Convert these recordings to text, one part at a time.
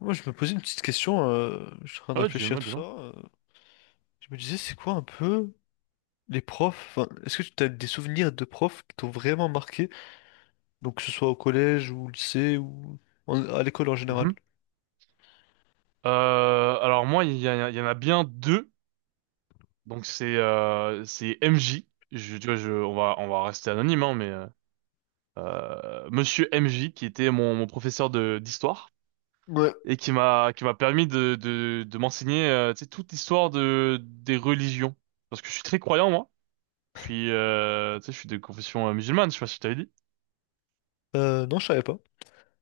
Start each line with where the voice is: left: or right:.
left: Moi, je me posais une petite question, je suis en train de
right: Ouais,
left: réfléchir à
right: dis-moi,
left: tout ça.
right: dis-moi.
left: Je me disais, c'est quoi un peu les profs? Enfin, est-ce que tu as des souvenirs de profs qui t'ont vraiment marqué? Donc, que ce soit au collège ou au lycée ou à l'école en général.
right: Mhm. Alors moi, il y en a bien deux. Donc c'est MJ. Tu vois, on va rester anonyme, hein, mais Monsieur MJ qui était mon professeur de d'histoire
left: Ouais.
right: et qui m'a permis de m'enseigner, tu sais, toute l'histoire de des religions, parce que je suis très croyant moi. Je suis, tu sais, je suis de confession musulmane. Je sais pas si je t'avais dit.
left: Non, je savais pas.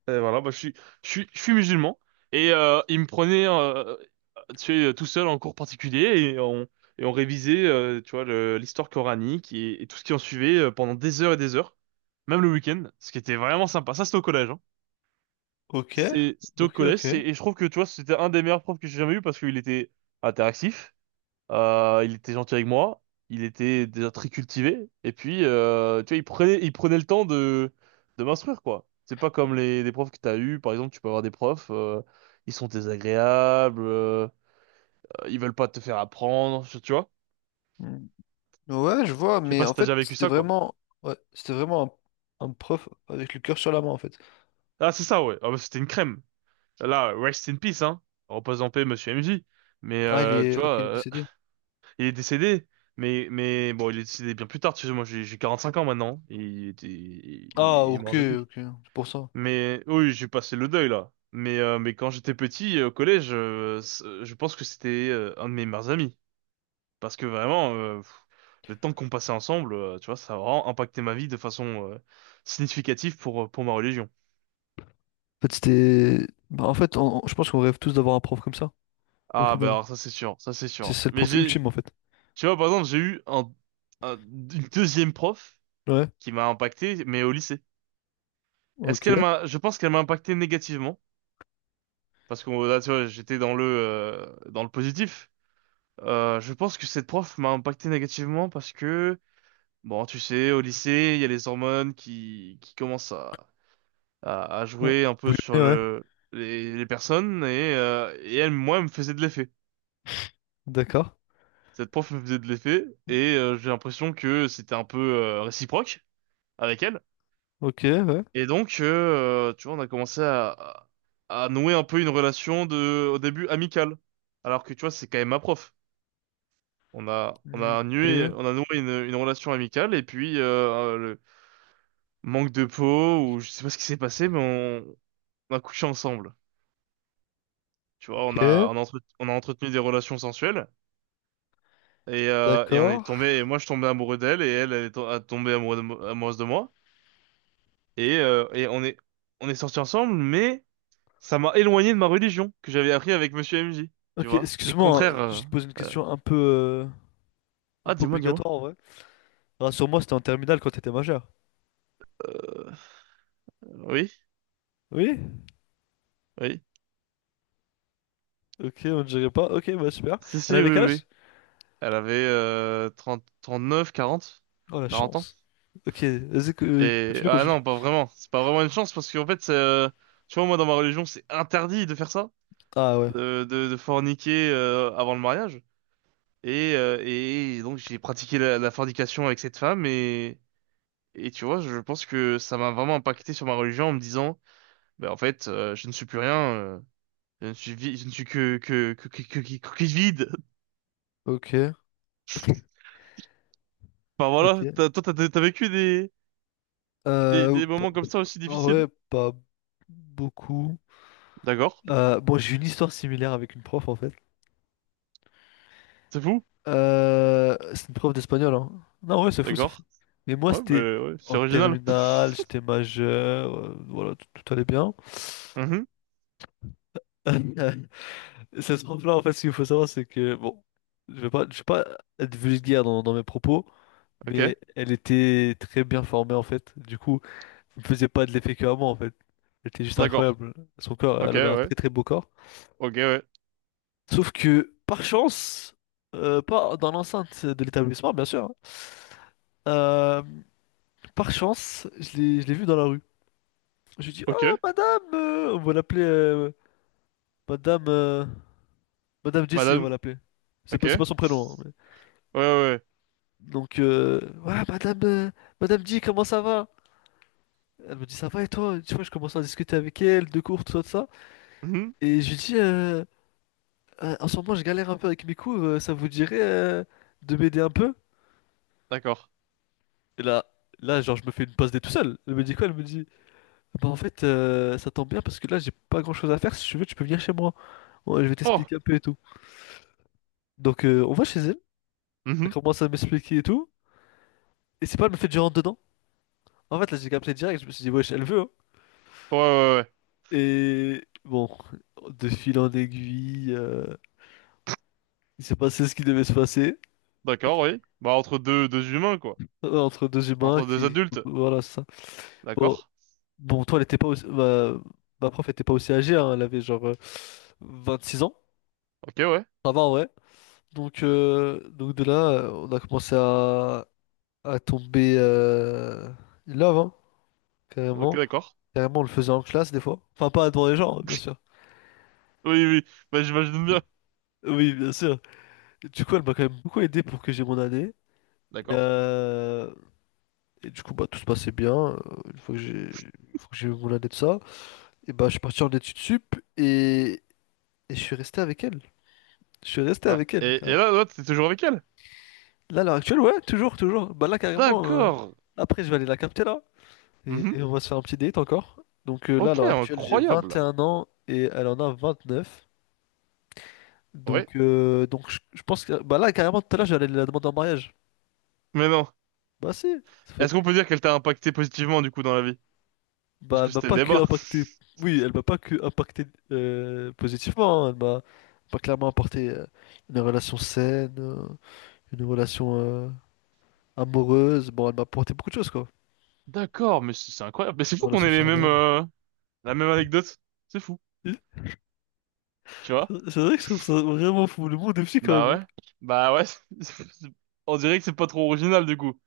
right: Et voilà, bah, je suis musulman. Et il me prenait, tu sais, tout seul en cours particulier, et on révisait, tu vois, l'histoire coranique, et tout ce qui en suivait, pendant des heures et des heures, même le week-end, ce qui était vraiment sympa. Ça, c'était au collège, hein.
left: Ok,
right: C'était au
left: ok,
right: collège,
left: ok.
right: et je trouve que, tu vois, c'était un des meilleurs profs que j'ai jamais eu parce qu'il était interactif. Il était gentil avec moi. Il était déjà très cultivé. Et puis, tu vois, il prenait le temps de m'instruire, quoi. C'est pas comme les profs que t'as eu. Par exemple, tu peux avoir des profs, ils sont désagréables, ils veulent pas te faire apprendre, tu vois.
left: Mm. Ouais, je vois,
right: Je sais
left: mais
right: pas
left: en
right: si t'as déjà
left: fait,
right: vécu
left: c'était
right: ça, quoi.
left: vraiment, ouais, c'était vraiment un prof avec le cœur sur la main, en fait.
right: Ah, c'est ça, ouais. Ah, bah, c'était une crème. Là, rest in peace, hein. Repose en paix, monsieur MJ. Mais,
left: Ah, il est,
right: tu vois,
left: ok, il est décédé.
right: il est décédé. Mais bon, il est décédé bien plus tard. Tu sais, moi, j'ai 45 ans maintenant. Et Il était,
left: Ah,
right: il est
left: ok,
right: mort depuis.
left: ok, c'est pour ça. En
right: Mais oui, j'ai passé le deuil là. Mais quand j'étais petit, au collège, je pense que c'était, un de mes meilleurs amis, parce que vraiment, le temps qu'on passait ensemble, tu vois, ça a vraiment impacté ma vie de façon, significative, pour ma religion.
left: fait, bah, en fait, je pense qu'on rêve tous d'avoir un prof comme ça, au
right: Ah bah
left: final.
right: alors ça c'est sûr, ça c'est sûr.
left: C'est le
right: Mais
left: prof
right: j'ai
left: ultime en fait.
right: tu vois, par exemple, j'ai eu une deuxième prof
left: Ouais,
right: qui m'a impacté mais au lycée. Est-ce qu'elle
left: ok.
right: m'a je pense qu'elle m'a impacté négativement, parce que bon, là tu vois, j'étais dans le positif. Je pense que cette prof m'a impacté négativement parce que, bon, tu sais, au lycée, il y a les hormones qui commencent à
left: Ouais.
right: jouer un peu
left: Bouillonner,
right: sur
left: ouais.
right: les personnes, et, et elle, moi, elle me faisait de l'effet.
left: D'accord.
right: Cette prof me faisait de l'effet, et j'ai l'impression que c'était un peu, réciproque avec elle.
left: Ok, ouais.
right: Et donc, tu vois, on a commencé à nouer un peu une relation, au début amicale. Alors que, tu vois, c'est quand même ma prof. On a, on a noué,
left: Ok,
right: on a noué une relation amicale, et puis le manque de peau ou je sais pas ce qui s'est passé, mais on a couché ensemble. Tu vois, on a,
left: ok.
right: on a, entre- on a entretenu des relations sensuelles, et et on est
left: D'accord.
right: tombé. Et moi, je tombais amoureux d'elle, et elle a tombé amoureuse de moi. Et on est sortis ensemble, mais ça m'a éloigné de ma religion que j'avais appris avec Monsieur MJ. Tu
left: Ok,
right: vois, c'est
left: excuse-moi,
right: contraire.
left: hein, je te pose une
right: Euh,
left: question un peu, euh, un
right: Ah,
left: peu
right: dis-moi, dis-moi.
left: obligatoire en vrai. Rassure-moi, c'était en terminale quand t'étais majeur.
right: Oui,
left: Oui?
right: oui.
left: Ok, on ne dirait pas. Ok, bah super.
right: Si, si,
left: Elle
right: oui,
left: avait quel
right: oui. Oui.
left: âge?
right: Elle avait, 30, 39, quarante,
left: Oh la
right: 40 ans.
left: chance. Ok, vas-y,
right: Et
left: continue,
right: ah
left: continue.
right: non, pas vraiment. C'est pas vraiment une chance parce qu'en fait, tu vois, moi dans ma religion, c'est interdit de faire ça,
left: Ah ouais,
right: de forniquer, avant le mariage. Et donc j'ai pratiqué la fornication avec cette femme, et tu vois, je pense que ça m'a vraiment impacté sur ma religion en me disant, ben en fait, je ne suis plus rien. Je ne suis que coquille vide.
left: ok,
right: Enfin voilà,
left: ok.
right: toi, t'as vécu des, des,
left: Euh,
right: des moments comme ça aussi
left: En
right: difficiles.
left: vrai, pas beaucoup.
right: D'accord.
left: Bon, j'ai une histoire similaire avec une prof en fait.
right: C'est fou?
left: C'est une prof d'espagnol, hein. Non, ouais, c'est fou, c'est fou.
right: D'accord.
left: Mais moi,
right: Ouais, bah,
left: c'était
right: ouais, c'est
left: en
right: original.
left: terminale, j'étais majeur, voilà, tout allait bien.
right: Mhm.
left: Cette prof-là, en fait, ce qu'il faut savoir, c'est que, bon, je vais pas être vulgaire dans mes propos,
right: Ok.
left: mais elle était très bien formée, en fait. Du coup, elle me faisait pas de l'effet que à moi, en fait. Elle était juste
right: D'accord.
left: incroyable. Son corps,
right: Ok,
left: elle avait un
right: ouais.
left: très très beau corps.
right: Ok, ouais.
left: Sauf que, par chance, pas dans l'enceinte de l'établissement, bien sûr, hein, euh, par chance, je l'ai vue dans la rue. Je lui ai dit,
right: Ok.
left: oh, madame, on va l'appeler madame, euh, madame Jessie, on va
right: Madame.
left: l'appeler. C'est
right: Ok.
left: pas, c'est
right: Ouais,
left: pas son prénom, hein,
right: ouais, ouais.
left: donc, ouais, madame J, comment ça va? Elle me dit, ça va et toi? Tu vois, je commence à discuter avec elle, de cours, tout ça, tout ça.
right: Mhm.
left: Et je lui dis, en ce moment, je galère un peu avec mes cours, ça vous dirait de m'aider un peu?
right: D'accord.
left: Et là, genre, je me fais une passe des tout seul. Elle me dit quoi? Elle me dit, bah en fait, ça tombe bien parce que là, j'ai pas grand-chose à faire. Si tu veux, tu peux venir chez moi. Ouais, je vais
right: Oh.
left: t'expliquer un peu et tout. Donc, on va chez elle. Elle
right: Mhm.
left: commence à m'expliquer et tout. Et c'est pas, elle me fait du rentre dedans. En fait, là, j'ai capté direct. Je me suis dit, wesh, elle veut, hein.
right: Ouais, ouais, ouais.
left: Et bon, de fil en aiguille, il s'est passé ce qui devait se passer
right: D'accord, oui. Bah, entre deux humains, quoi.
left: entre deux humains
right: Entre deux
left: qui,
right: adultes.
left: voilà, c'est ça. Bon,
right: D'accord.
left: bon, toi, elle était pas ma prof était pas aussi âgée, hein. Elle avait genre 26 ans.
right: Ok, ouais.
left: Ça va, ouais. Donc de là, on a commencé à tomber in love, hein,
right: Ok,
left: carrément.
right: d'accord.
left: Carrément, on le faisait en classe des fois. Enfin, pas devant les gens, hein, bien sûr.
right: Oui, oui. Bah, j'imagine bien.
left: Oui, bien sûr. Et du coup, elle m'a quand même beaucoup aidé pour que j'ai mon année. Et,
right: D'accord.
left: euh, et du coup, bah, tout se passait bien. Une fois que j'ai une fois que j'ai eu mon année de ça, et bah, je suis parti en études sup et je suis resté avec elle. Je suis resté
right: Ouais.
left: avec elle,
right: Et
left: carrément.
right: là, t'es toujours avec elle?
left: Là, à l'heure actuelle, ouais, toujours, toujours. Bah là, carrément,
right: D'accord.
left: après, je vais aller la capter, là. Et
right: Mhm.
left: on va se faire un petit date encore. Donc là, à
right: Ok,
left: l'heure actuelle, j'ai
right: incroyable.
left: 21 ans et elle en a 29.
right: Ouais.
left: Donc je pense que... Bah là, carrément, tout à l'heure, j'allais la demander en mariage.
right: Mais non.
left: Bah si, ça fait...
right: Est-ce qu'on peut dire qu'elle t'a impacté positivement, du coup, dans la vie? Parce
left: Bah
right: que
left: elle m'a
right: c'était le
left: pas que
right: débat.
left: impacté... Oui, elle m'a pas que impacté positivement, hein. Elle m'a pas clairement apporté une relation saine, une relation amoureuse. Bon, elle m'a apporté beaucoup de choses, quoi.
right: D'accord, mais c'est incroyable. Mais c'est
left: Une
right: fou qu'on
left: relation
right: ait
left: charnelle.
right: la même anecdote. C'est fou, tu vois?
left: C'est vrai que je trouve ça vraiment fou. Le monde est petit quand même,
right: Bah
left: hein.
right: ouais. Bah ouais. c'est- c'est- On dirait que c'est pas trop original du coup.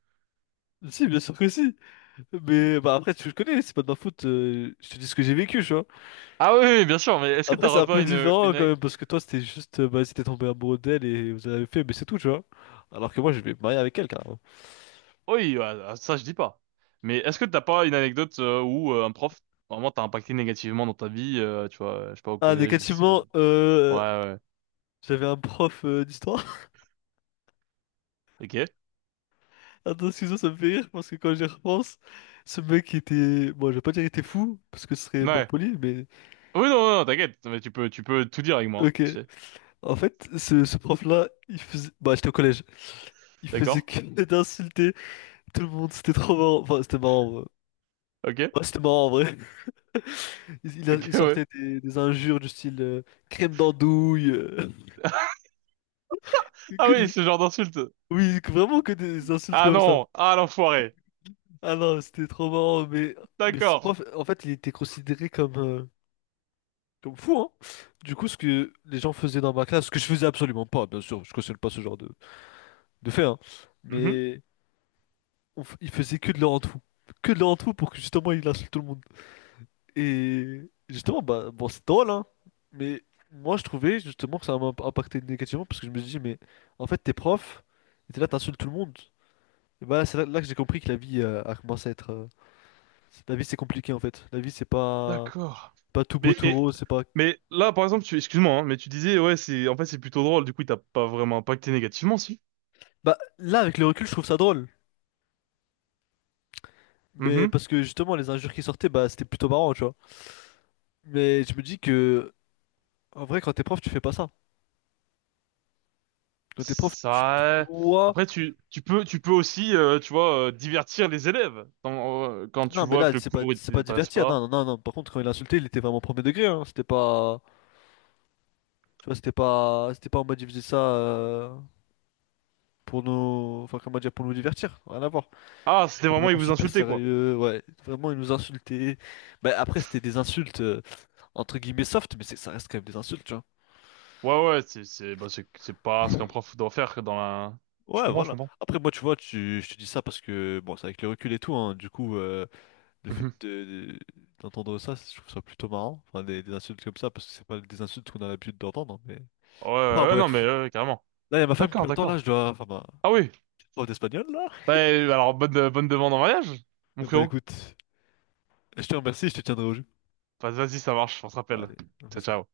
left: Si, bien sûr que si. Mais bah après, tu je connais, c'est pas de ma faute. Je te dis ce que j'ai vécu, tu vois.
right: Ah oui, oui, bien sûr. Mais est-ce que
left: Après, c'est
right: t'aurais
left: un
right: pas
left: peu
right: une,
left: différent
right: une,
left: quand
right: ane-
left: même, parce que toi, c'était juste, bah, si t'es tombé amoureux d'elle et vous avez fait, mais c'est tout, tu vois. Alors que moi, je vais me marier avec elle, carrément.
right: Oui, ouais, ah, ça je dis pas. Mais est-ce que t'as pas une anecdote, où un prof vraiment t'a impacté négativement dans ta vie, tu vois, je sais pas, au
left: Ah,
right: collège, lycée.
left: négativement,
right: Ouais, ouais.
left: j'avais un prof d'histoire.
right: Ok.
left: Attends, excuse-moi, ça me fait rire, parce que quand j'y repense, ce mec était. Bon, je vais pas dire qu'il était fou, parce que ce serait mal
right: Ouais.
left: poli, mais.
right: Oui, non, non, t'inquiète. Mais tu peux tout dire avec moi, hein,
left: Ok.
right: tu sais.
left: En fait, ce prof-là, il faisait. Bah, j'étais au collège. Il faisait
right: D'accord?
left: que d'insulter tout le monde, c'était trop marrant. Enfin, c'était marrant, ouais.
right: Ok.
left: Ouais, c'était marrant en vrai.
right: Ok,
left: Il
right: ouais.
left: sortait des injures du style crème d'andouille.
right: Ah
left: Que
right: oui,
left: des-
right: ce genre d'insulte.
left: Oui, vraiment que des insultes
right: Ah
left: comme ça.
right: non. Ah l'enfoiré.
left: Ah non, c'était trop marrant. Mais ce
right: D'accord.
left: prof, en fait, il était considéré comme fou, hein. Du coup, ce que les gens faisaient dans ma classe, ce que je faisais absolument pas, bien sûr, je cautionne pas ce genre de fait, hein.
right: Mhm.
left: Mais ils faisaient que de leur en tout. Que de leur en tout pour que justement il insulte tout le monde. Et justement, bah, bon, c'est drôle, hein, mais moi je trouvais justement que ça m'a impacté négativement parce que je me suis dit, mais en fait, t'es prof, et t'es là, t'insultes tout le monde. Et bah, c'est là, que j'ai compris que la vie a commencé à être. La vie, c'est compliqué en fait. La vie, c'est pas,
right: D'accord.
left: pas tout beau,
right: Mais,
left: tout
right: et-
left: rose, c'est pas.
right: mais là, par exemple, excuse-moi, hein, mais tu disais, ouais, en fait, c'est plutôt drôle. Du coup, il t'a pas vraiment impacté négativement, si.
left: Bah, là, avec le recul, je trouve ça drôle, mais
right: Mhm.
left: parce que justement, les injures qui sortaient, bah, c'était plutôt marrant, tu vois. Mais je me dis que, en vrai, quand t'es prof, tu fais pas ça. Quand t'es prof, tu te
right: Ça,
left: dois
right: après, tu peux aussi, tu vois, divertir les élèves, quand tu
left: non, mais
right: vois
left: là,
right: que le
left: c'est pas,
right: cours, il
left: c'est pas
right: t'intéresse
left: divertir. Non,
right: pas.
left: non, non, non. Par contre, quand il a insulté il était vraiment premier degré, hein. C'était pas, tu vois, c'était pas en mode il faisait ça pour nous, enfin, comment dire, pour nous divertir. Rien à voir.
right: Ah, c'était
left: C'était
right: vraiment, ils
left: vraiment
right: vous
left: super
right: insultaient, quoi.
left: sérieux. Ouais, vraiment, il nous insultait. Bah, après, c'était des insultes entre guillemets soft, mais c'est, ça reste quand même des insultes, tu vois.
right: Ouais, ouais, bah, c'est pas ce qu'un prof doit faire, je
left: Ouais,
right: comprends, je
left: voilà.
right: comprends.
left: Après, moi, tu vois, je te dis ça parce que, bon, c'est avec le recul et tout, hein. Du coup, le fait
right: Mhm.
left: d'entendre ça, je trouve ça plutôt marrant. Enfin, des insultes comme ça, parce que c'est pas des insultes qu'on a l'habitude d'entendre, mais.
right: Ouais,
left: Enfin
right: ouais, ouais, non, mais,
left: bref,
right: carrément.
left: là il y a ma femme qui
right: D'accord,
left: m'attend, là
right: d'accord.
left: je dois... Enfin ma
right: Ah oui.
left: prof d'espagnol là.
right: Bah, alors, bonne demande en mariage, mon
left: Eh ben
right: frérot.
left: écoute, je te remercie, je te tiendrai au jus.
right: Vas-y, ça marche, on se rappelle.
left: Allez, on fait
right: Ciao, ciao.
left: ça.